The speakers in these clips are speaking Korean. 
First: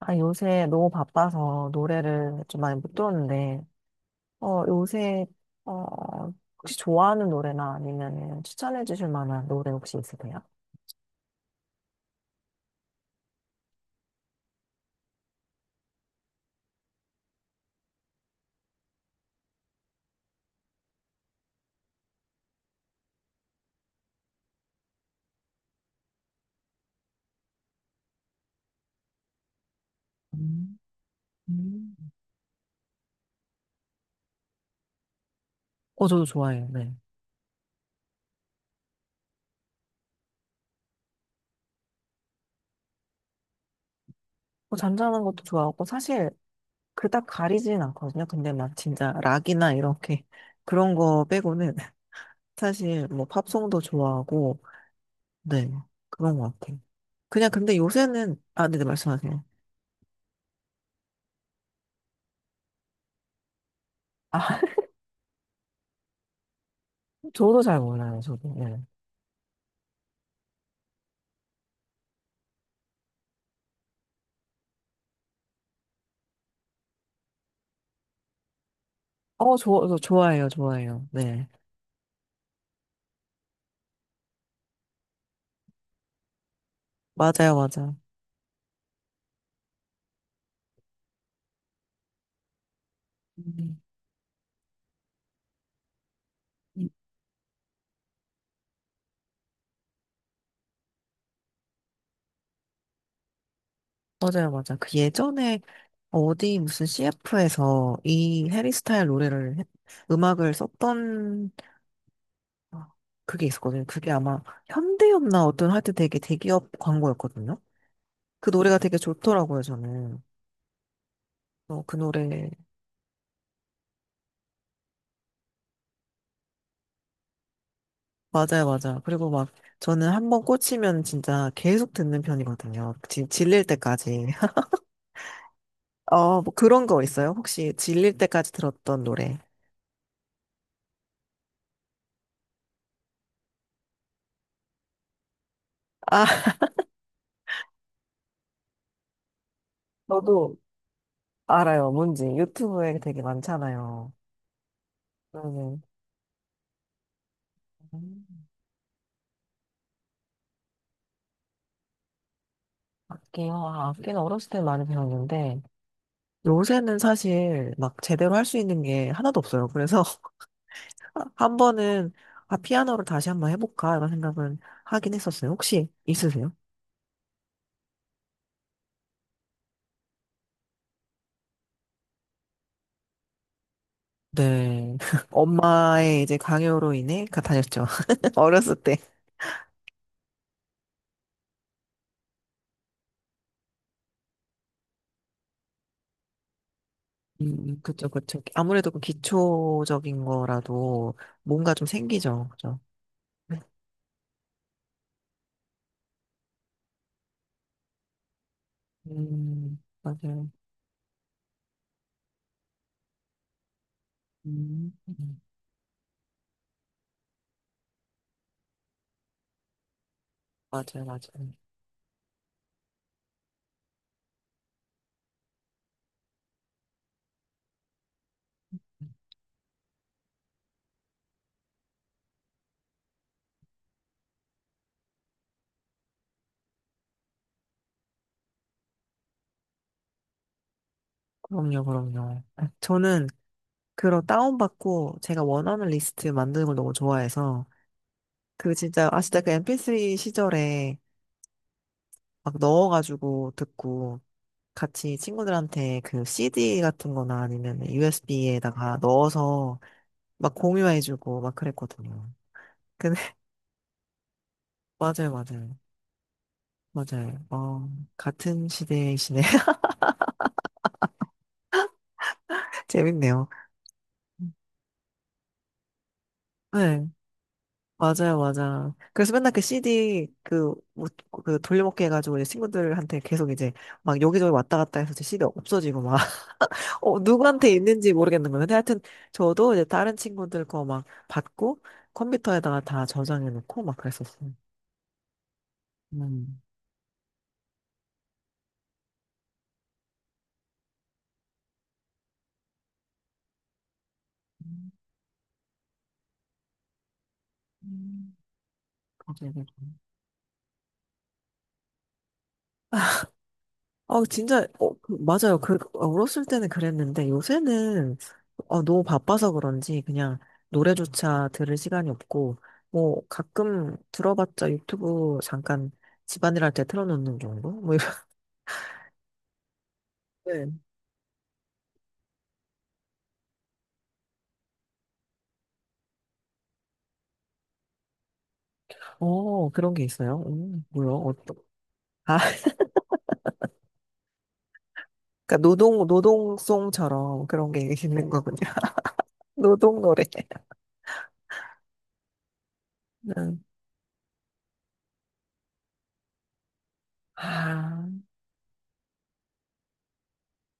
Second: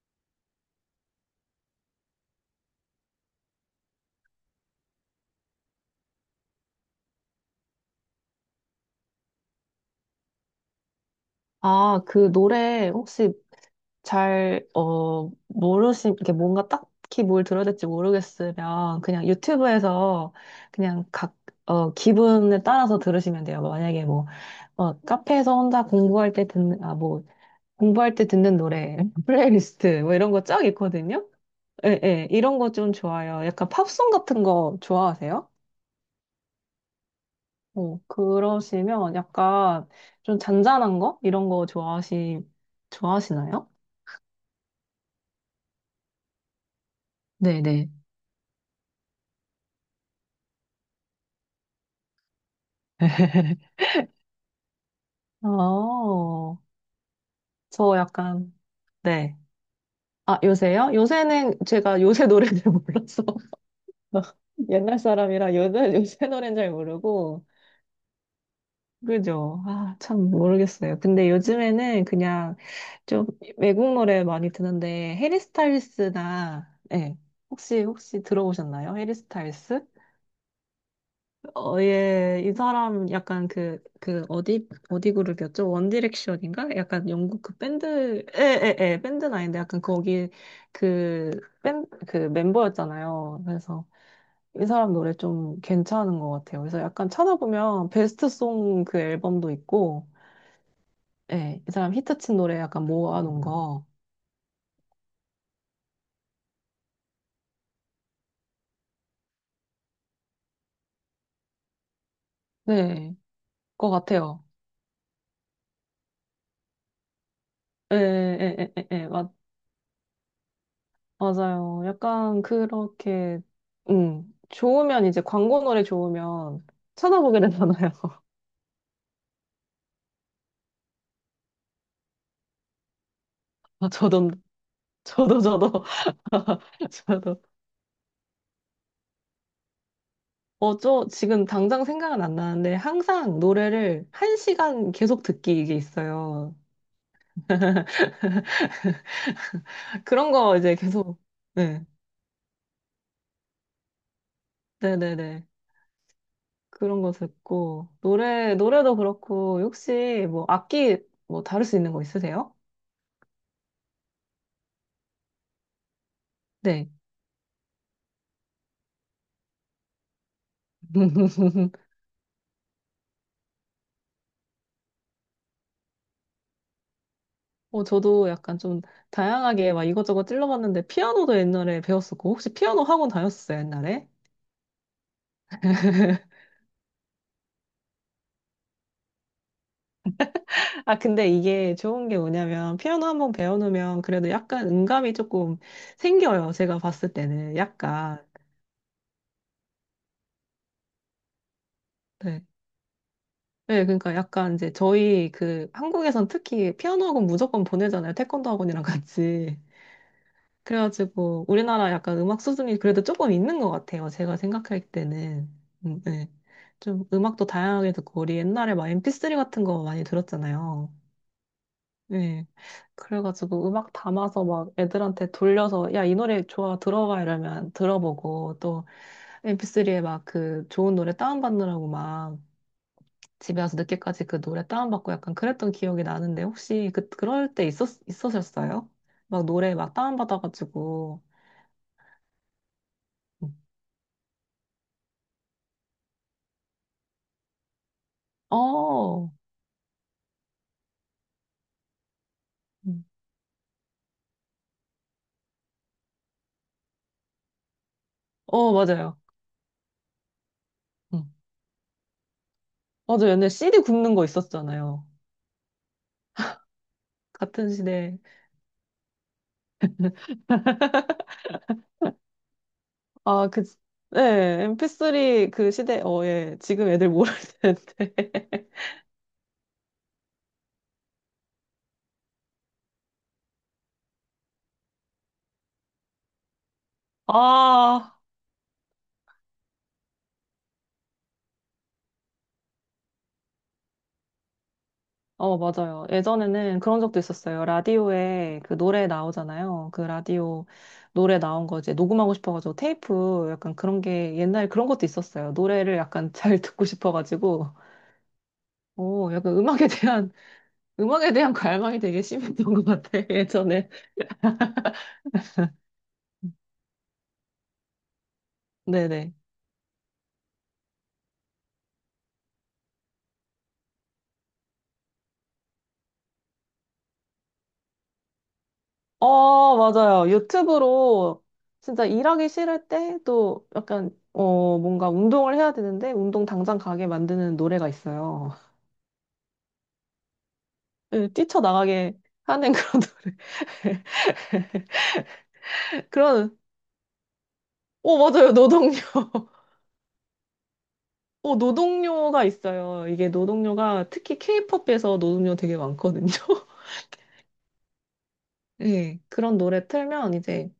아, 요새 너무 바빠서 노래를 좀 많이 못 들었는데, 어, 요새, 어, 혹시 좋아하는 노래나 아니면 추천해 주실 만한 노래 혹시 있으세요? 아, 그 노래 혹시 잘, 모르시, 이렇게 뭔가 딱히 뭘 들어야 될지 모르겠으면 그냥 유튜브에서 그냥 각, 기분에 따라서 들으시면 돼요. 만약에 뭐, 카페에서 혼자 공부할 때 듣는, 아, 뭐, 공부할 때 듣는 노래, 플레이리스트, 뭐 이런 거 쫙 음, 있거든요? 음. 예, 예, 이런 거 좀 좋아요. 약간 팝송 같은 거 좋아하세요? 어, 저도 좋아해요, 네. 어, 그러시면 약간 좀 잔잔한 거? 이런 거 좋아하시, 좋아하시나요? 뭐 잔잔한 것도 좋아하고, 사실, 그닥 가리진 네네. 않거든요. 근데 막 진짜 락이나 이렇게 그런 거 빼고는 사실 뭐 팝송도 좋아하고, 네, 그런 것 어, 같아요. 그냥 근데 저 요새는, 약간, 아, 네, 네, 네. 말씀하세요. 아, 요새요? 요새는 제가 요새 노래를 몰라서. 아, 옛날 사람이라 요새, 요새 노래는 잘 모르고. 저도 잘 몰라요, 저도. 네. 그죠? 아, 참 모르겠어요. 근데 요즘에는 그냥 좀 외국 노래 많이 듣는데, 해리 스타일스나, 네. 혹시, 혹시 들어보셨나요? 해리 어, 스타일스? 저, 저 좋아해요, 좋아해요. 네. 어, 예, 이 사람 약간 그, 그, 어디, 어디 그룹이었죠? 원디렉션인가? 약간 영국 맞아요, 그 맞아요. 밴드, 예, 예, 예, 밴드는 아닌데 약간 거기 그, 밴, 그 멤버였잖아요. 음, 그래서 이 사람 노래 좀 괜찮은 것 같아요. 그래서 음. 약간 찾아보면 베스트 송 그 앨범도 있고, 예, 이 사람 히트친 노래 약간 모아놓은 거, 맞아요, 맞아요. 그 예전에 어디 무슨 CF에서 이 해리스타일 음악을 썼던, 아, 네, 그게 있었거든요. 것 그게 아마 같아요. 현대였나, 어떤 하여튼 되게 대기업 광고였거든요. 예, 그 예, 예, 노래가 예, 되게 예, 좋더라고요, 저는. 어, 맞아요. 그 약간 노래. 그렇게, 좋으면 이제 광고 노래 좋으면 찾아보게 되잖아요. 맞아요, 맞아요. 그리고 막 저는 한 번 꽂히면 진짜 계속 듣는 편이거든요. 질릴 아, 때까지. 저도, 저도, 저도, 어, 뭐 그런 거 있어요? 저도. 혹시 질릴 때까지 들었던 노래? 어, 저 지금 당장 생각은 안 나는데 항상 노래를 1시간 계속 듣기 이게 아, 있어요. 그런 저도 거 이제 계속, 네, 알아요, 뭔지. 유튜브에 되게 많잖아요. 네네네. 그러면 그런 거 듣고, 음, 노래, 노래도 그렇고, 혹시 뭐 악기 뭐 다룰 수 있는 거 있으세요? 악기요. 아, 악기는 어렸을 때 많이 배웠는데 네. 요새는 사실 막 제대로 할 수 있는 게 하나도 없어요. 그래서 한 번은, 아, 피아노를 다시 한번 해볼까? 이런 생각은 하긴 했었어요. 혹시 있으세요? 어, 저도 약간 좀 다양하게 막 이것저것 찔러봤는데 피아노도 옛날에 배웠었고 혹시 피아노 학원 다녔었어요, 옛날에? 네. 엄마의 이제 강요로 다녔죠. 어렸을 때. 아, 근데 이게 좋은 게 뭐냐면 피아노 한 번 배워놓으면 그래도 약간 음감이 조금 생겨요. 제가 봤을 때는 그쵸, 약간. 그쵸. 아무래도 그 기초적인 거라도 뭔가 좀 네. 생기죠. 그죠? 네, 그러니까 약간 이제 저희 그 한국에선 특히 피아노 학원 무조건 보내잖아요. 태권도 학원이랑 같이. 맞아요. 그래가지고 우리나라 약간 음악 수준이 그래도 조금 있는 것 같아요. 제가 생각할 음, 음. 때는. 네. 좀 음악도 다양하게 듣고 우리 옛날에 막 MP3 같은 거 많이 들었잖아요. 맞아요, 맞아요. 네. 그래가지고 음악 담아서 막 애들한테 돌려서 야, 이 노래 좋아 들어봐 이러면 들어보고 또 MP3에 막 그 좋은 노래 다운받느라고 막 집에 와서 늦게까지 그 노래 다운받고 약간 그랬던 기억이 나는데 혹시 그, 그럴 때 있었, 있으셨어요? 막 노래 막 다운받아가지고 그럼요, 그럼요. 저는 음. 그런 다운받고 제가 원하는 리스트 만드는 걸 너무 좋아해서 그 진짜, 아, 어, 진짜 그 MP3 시절에 막 음. 넣어가지고 듣고 같이 친구들한테 그 CD 같은 거나 아니면 어, USB에다가 맞아요. 넣어서 막 음. 공유해주고 막 그랬거든요. 근데 맞아요. 옛날에 CD 굽는 거 있었잖아요. 맞아요, 맞아요. 맞아요. 같은 어, 시대. 같은 시대이시네. 재밌네요. 아, 그, 네, MP3 그 시대, 어, 예. 지금 네, 애들 모를 텐데. 맞아요, 맞아. 그래서 맨날 그 CD 그, 뭐, 그 돌려먹기 해가지고 이제 친구들한테 계속 이제 막 여기저기 왔다 갔다 해서 이제 CD 없어지고 막 어, 누구한테 있는지 아, 모르겠는 거예요. 근데 하여튼 저도 이제 다른 친구들 거 막 받고 컴퓨터에다가 다 저장해 놓고 막 그랬었어요. 어, 맞아요. 음. 예전에는 그런 적도 있었어요. 라디오에 그 노래 나오잖아요. 그 라디오 노래 나온 거 이제 녹음하고 싶어가지고 테이프 약간 그런 게 옛날에 그런 것도 있었어요. 노래를 약간 잘 듣고 싶어가지고. 음, 오, 맞아요. 약간 음악에 맞아요. 대한, 음악에 대한 갈망이 되게 심했던 것 같아, 예전에. 맞아요. 그, 어, 어렸을 때는 그랬는데 요새는 어, 너무 네네. 바빠서 그런지 그냥 노래조차 들을 시간이 없고 뭐 가끔 들어봤자 유튜브 잠깐 집안일 할 때 틀어놓는 정도? 뭐 이런, 어, 맞아요. 네. 유튜브로 진짜 일하기 싫을 때 또 약간, 어, 뭔가 운동을 해야 되는데 운동 당장 가게 만드는 노래가 있어요. 어, 그런 게 있어요. 뭐야, 예, 어떤, 뛰쳐나가게 하는 그런 노래. 그러니까 노동 그런, 노동송처럼 그런 게 어, 있는 맞아요. 거군요. 노동요. 노동 노래. 어, 노동요가 있어요. 이게 음. 노동요가 특히 케이팝에서 노동요 되게 많거든요. 아, 예, 그런 노래 틀면 이제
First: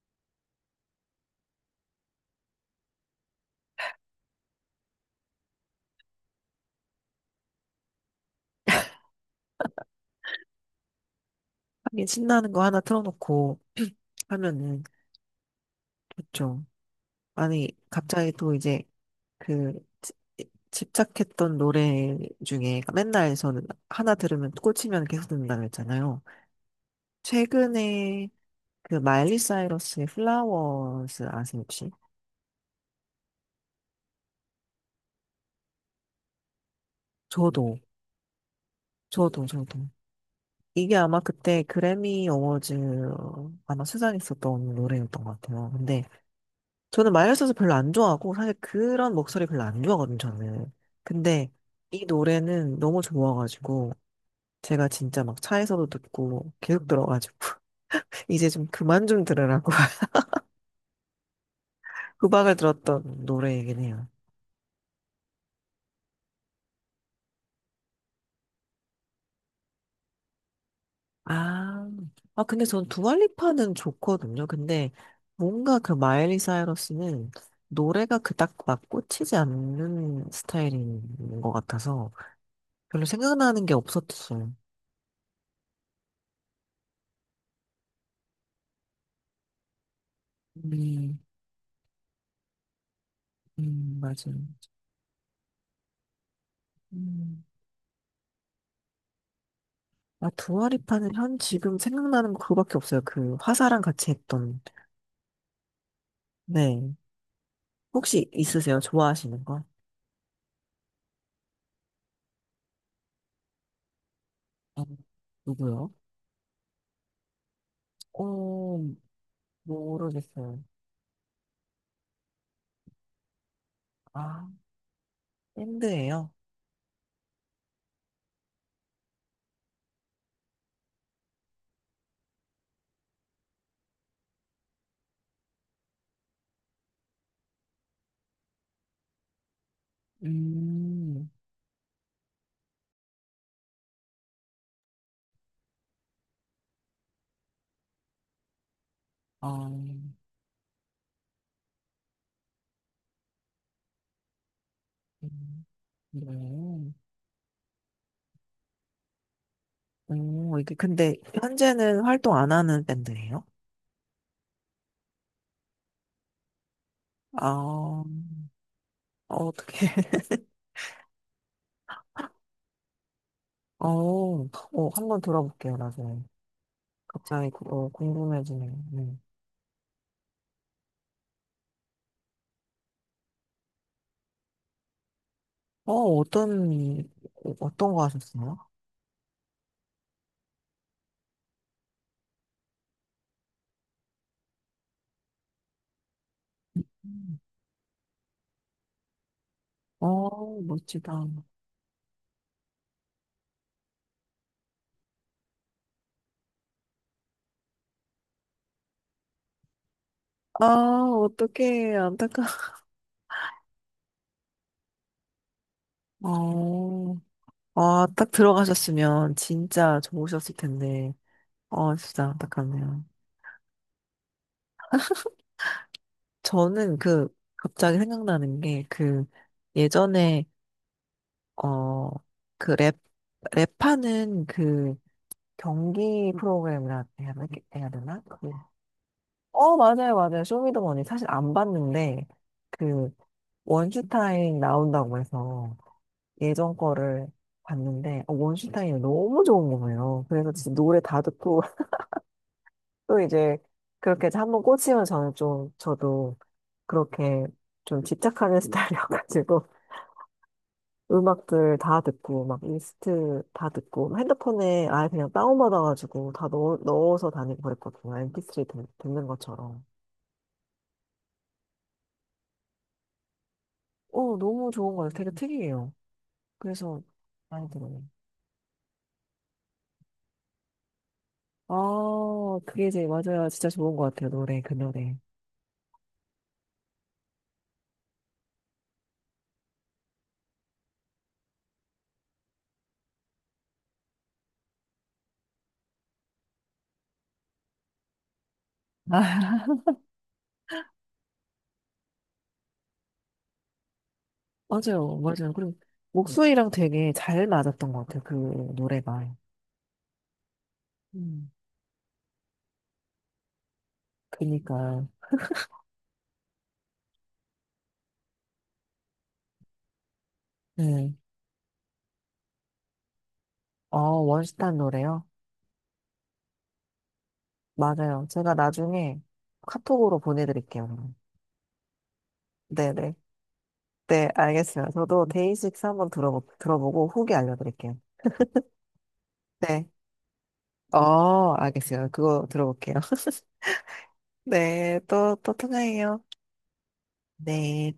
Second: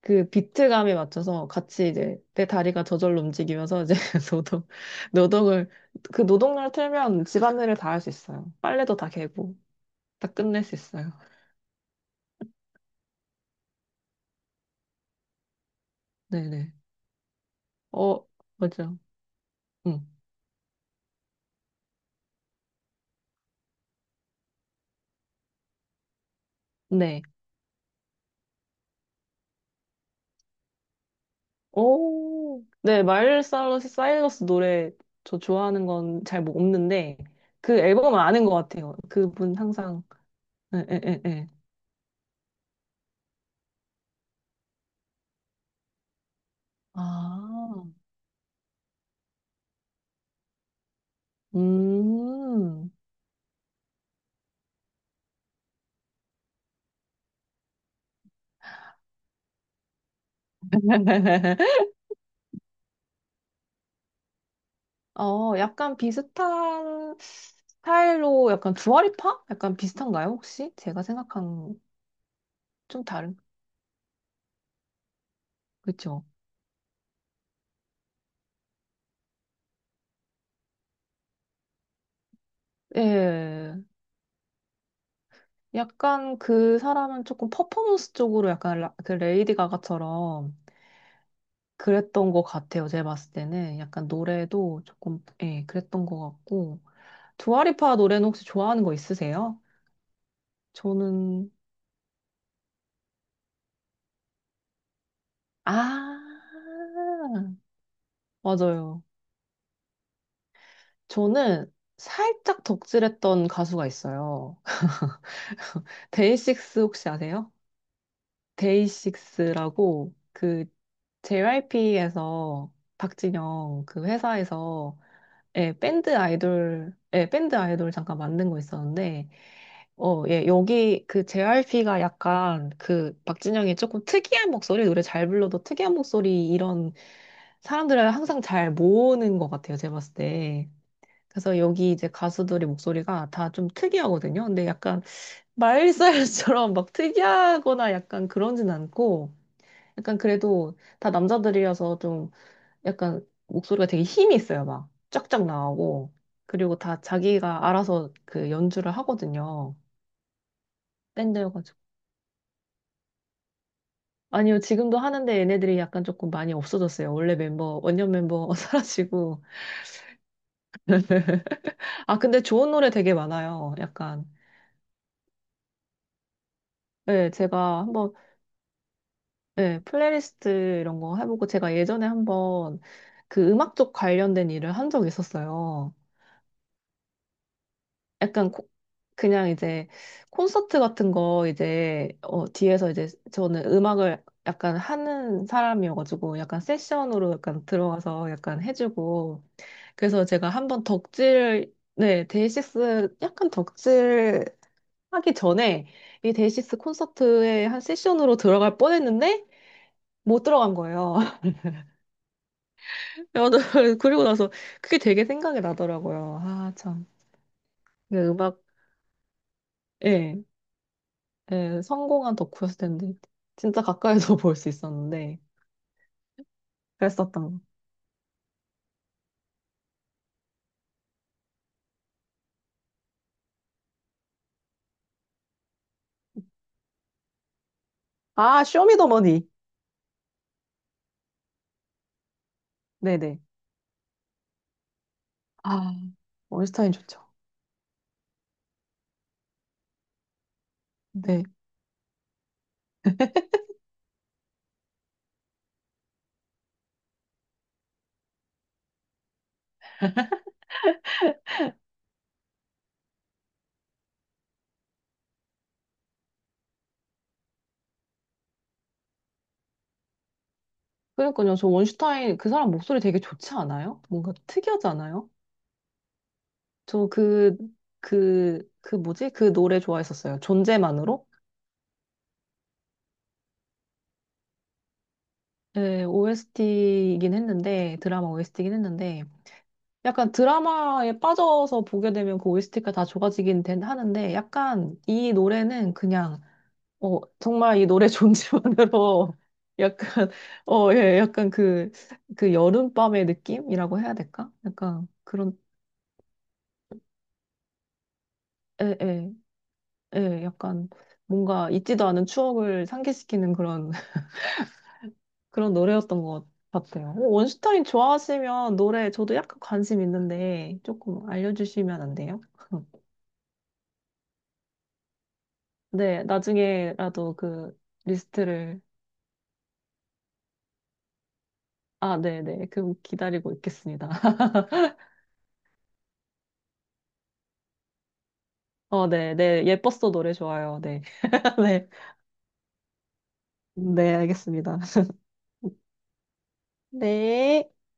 그 비트감에 맞춰서 같이 이제 내 다리가 저절로 움직이면서 이제 노동, 노동을, 그 노동력을 틀면 집안일을 다 할 수 있어요. 빨래도 다 개고, 다 끝낼 수 있어요. 하긴 신나는 거 하나 틀어놓고 하면은 좋죠. 네네. 아니 어, 갑자기 또 이제 맞아. 그 응. 지- 집착했던 노래 중에 맨날 저는 하나 들으면 꽂히면 계속 듣는다고 했잖아요. 네. 최근에 그 마일리 사이러스의 플라워스 아세요, 혹시? 오, 네. 마일리 사이러스, 사이러스 노래 저 좋아하는 건 잘 뭐 없는데, 저도, 그 앨범은 아는 것 같아요. 저도, 그분 저도 항상, 에, 이게 에, 아마 에, 에. 그때 그래미 어워즈 아마 수상했었던 노래였던 것 같아요. 근데 저는 마이너스서 별로 아, 안 좋아하고, 사실 그런 목소리 별로 안 좋아하거든요, 저는. 근데 이 노래는 음. 너무 좋아가지고 제가 진짜 막 차에서도 듣고 계속 들어가지고 이제 좀 그만 좀 들으라고 후박을 들었던 노래이긴 해요. 어, 약간 비슷한 스타일로 약간 두아리파? 약간 비슷한가요, 혹시? 제가 생각한 아, 아, 근데 전 좀 다른, 두알리파는 좋거든요. 근데 뭔가 그 그쵸? 마일리 사이러스는 노래가 그닥 막 꽂히지 않는 스타일인 것 같아서 별로 생각나는 게 예. 없었어요. 약간 그 사람은 조금 퍼포먼스 쪽으로 약간 라- 그 레이디 가가처럼 음, 그랬던 것 같아요. 제가 봤을 때는 약간 맞아요. 노래도 조금, 예, 그랬던 것 같고. 음. 두아리파 노래는 혹시 좋아하는 거 있으세요? 아, 두알리파는 현 저는, 지금 생각나는 거 그거밖에 없어요. 그 화사랑 같이 했던. 아, 네. 혹시 있으세요? 맞아요. 좋아하시는 거? 저는 살짝 덕질했던 가수가 있어요. 아, 누구요? 데이식스 혹시 아세요? 어, 데이식스라고 모르겠어요. 그 JYP에서 박진영 그 아, 회사에서 예, 밴드 밴드예요? 아이돌 예, 밴드 아이돌 잠깐 만든 거 있었는데 어, 예, 여기 그 JYP가 약간 그 박진영이 조금 특이한 목소리 노래 잘 불러도 특이한 목소리 이런 사람들을 항상 잘 모으는 것 같아요 제가 봤을 때 음. 그래서 여기 이제 가수들의 목소리가 다 좀 특이하거든요 근데 약간 마일리사이러스처럼 막 특이하거나 약간 그런진 않고, 아, 약간 그래도 다 남자들이어서 좀 약간 목소리가 되게 힘이 있어요. 막 쫙쫙 음, 나오고. 네. 그리고 다 자기가 알아서 그 연주를 하거든요. 오, 이게 근데 밴드여가지고. 현재는 활동 안 하는 밴드예요? 아니요, 지금도 하는데 얘네들이 약간 조금 많이 없어졌어요. 원래 아, 멤버, 어, 원년 멤버 사라지고. 어떻게? 아, 근데 좋은 노래 되게 많아요. 어, 약간. 어, 한번 들어볼게요, 나중에. 네, 제가 어, 한번 궁금해지네요. 네. 네, 플레이리스트 이런 거 해보고 제가 예전에 한번 그 음악 쪽 관련된 일을 한 적이 어, 있었어요. 어떤 어떤 거 약간 하셨어요? 코- 그냥 이제 콘서트 같은 거 이제 어, 뒤에서 이제 저는 음악을 약간 하는 사람이어가지고 약간 세션으로 약간 들어가서 약간 해주고 그래서 제가 어, 한번 멋지다. 덕질 네 데이식스 약간 덕질 하기 전에 이 데이식스 콘서트에 한 세션으로 들어갈 뻔했는데 못 아, 들어간 거예요. 어떡해, 안타까워. 야, 나 그리고 나서 그게 되게 생각이 나더라고요. 아, 참. 어, 아, 이게 딱 음악, 들어가셨으면 진짜 예, 좋으셨을 텐데. 예, 어, 진짜 성공한 덕후였을 안타깝네요. 텐데. 진짜 가까이서 볼 수 있었는데. 저는 그 그랬었던 거. 갑자기 생각나는 게 그 예전에 어 그 랩 랩하는 그 경기 프로그램이라 해야 되나? 해야 되나? 그- 아, 쇼미더머니. 어 맞아요 맞아요 쇼미더머니 사실 안 봤는데 그 네네. 원슈타인 나온다고 해서 아, 예전 원슈타인 좋죠. 거를 봤는데 어, 원슈타인이 너무 좋은 거예요. 그래서 진짜 노래 다 네. 듣고 또 이제 그렇게 해서 한번 꽂히면 저는 좀 저도 그렇게 좀 집착하는 스타일이어가지고 음악들 다 듣고, 막 리스트 다 듣고, 핸드폰에 아예 그냥 다운받아가지고 다 넣어서 다니고 그랬거든요. MP3 듣는 것처럼. 그러니까요. 저 원슈타인 그 사람 목소리 되게 좋지 않아요? 뭔가 어, 너무 특이하지 좋은 것 같아요. 않아요? 되게 특이해요. 그래서 저 그, 많이 들어요. 그, 그 뭐지? 그 노래 좋아했었어요. 존재만으로? 아, 그게 이제 맞아요. 진짜 좋은 것 같아요. 노래, 그 노래. 예, OST이긴 했는데, 드라마 OST이긴 했는데, 약간 드라마에 빠져서 보게 되면 그 OST가 다 좋아지긴 된, 하는데 약간 이 노래는 그냥 어 정말 이 노래 존재만으로 아, 약간 어 예 약간 그 그 여름밤의 느낌이라고 해야 될까? 약간 맞아요. 맞아요. 그런 그리고 목소리랑 되게 잘 맞았던 것 같아요. 그 예 노래가. 예 예 약간 음. 뭔가 잊지도 않은 추억을 상기시키는 그런 그니까요. 그런 노래였던 것 같아요. 어, 원슈타인 좋아하시면 노래 저도 약간 관심 있는데 네. 조금 알려주시면 안 돼요? 어, 원시탄 노래요? 네, 나중에라도 그 맞아요. 제가 리스트를, 나중에 카톡으로 보내드릴게요. 아, 네네. 그 네네. 기다리고 있겠습니다. 네, 알겠어요. 저도 데이식스 한번 들어보고 후기 알려드릴게요. 어, 네, 네. 네. 예뻤어 노래 좋아요. 네. 어, 네. 알겠어요. 그거 들어볼게요. 네, 알겠습니다. 네, 또 통화해요. 네. 네.